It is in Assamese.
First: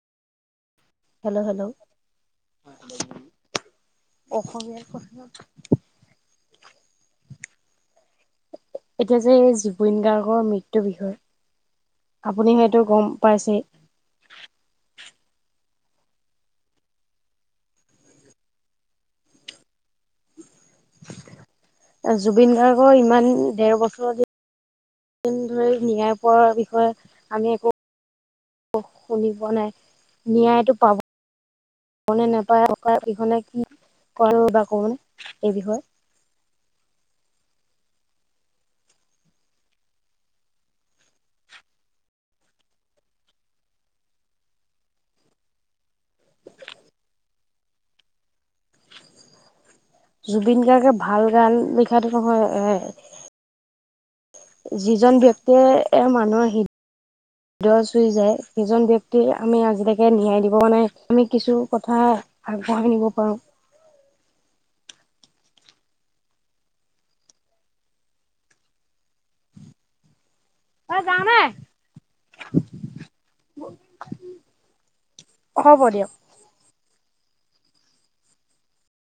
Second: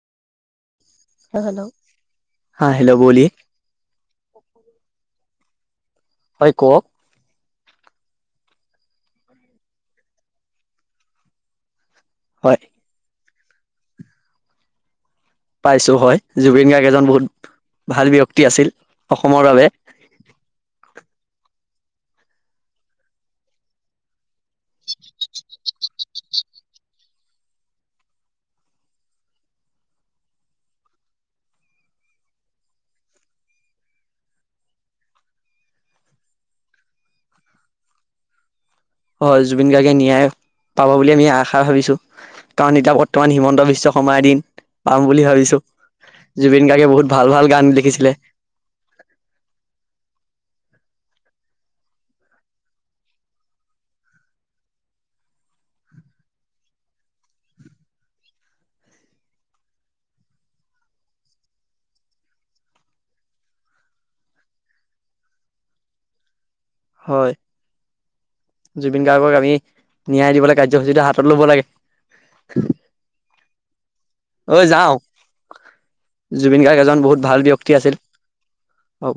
হেল্ল হা হেল্ল' বলে অসমীয়াৰ কথাত হয় কওক এতিয়া যে জুবিন গাৰ্গৰ মৃত্যুৰ বিষয়ে আপুনি হয় সেইটো গম পাইছেই। পাইছো হয় জুবিন গাৰ্গ এজন বহুত ভাল ব্যক্তি আছিল অসমৰ বাবে জুবিন গাৰ্গৰ ইমান দেৰ বছৰ দ দিন ধৰি ন্যায় পাৰ বিষয়ে আমি একো শুনিব নাই ন্যায়টো পাব নেপায় অকা ইখনে কি কৰে বা কোনে এই বিষয়ে হয় জুবিন গাৰ্গে ন্যায় পাব বুলি আমি আশা ভাবিছো।। কাৰণ এতিয়া বৰ্তমান হিমন্ত বিশ্ব শৰ্মাৰ দিন পাম বুলি ভাবিছো। জুবিন গাৰ্গে বহুত ভাল ভাল গান লিখিছিলে। উ [inaudible] জুবিন গাৰ্গে ভাল গান লিখাটো নহয়। যিজন ব্যক্তিয়ে এ মানুহৰ হি হদ চুই যায় সেইজন ব্যক্তি আমি আজিলৈকে ন্যায় দিব নাই আমি কিছু কথা। আগবঢ়াই নিব পাৰো। হয় জুবিন গাৰ্গক আমি নিয়াই দিব লাগে। অ কাৰ্যসূচীটো যাওঁ হাতত দে ল'ব লাগে। যাও হ'ব দিয়ক। জুবিন গাৰ্গ এজন বহুত ভাল ব্যক্তি আছিল।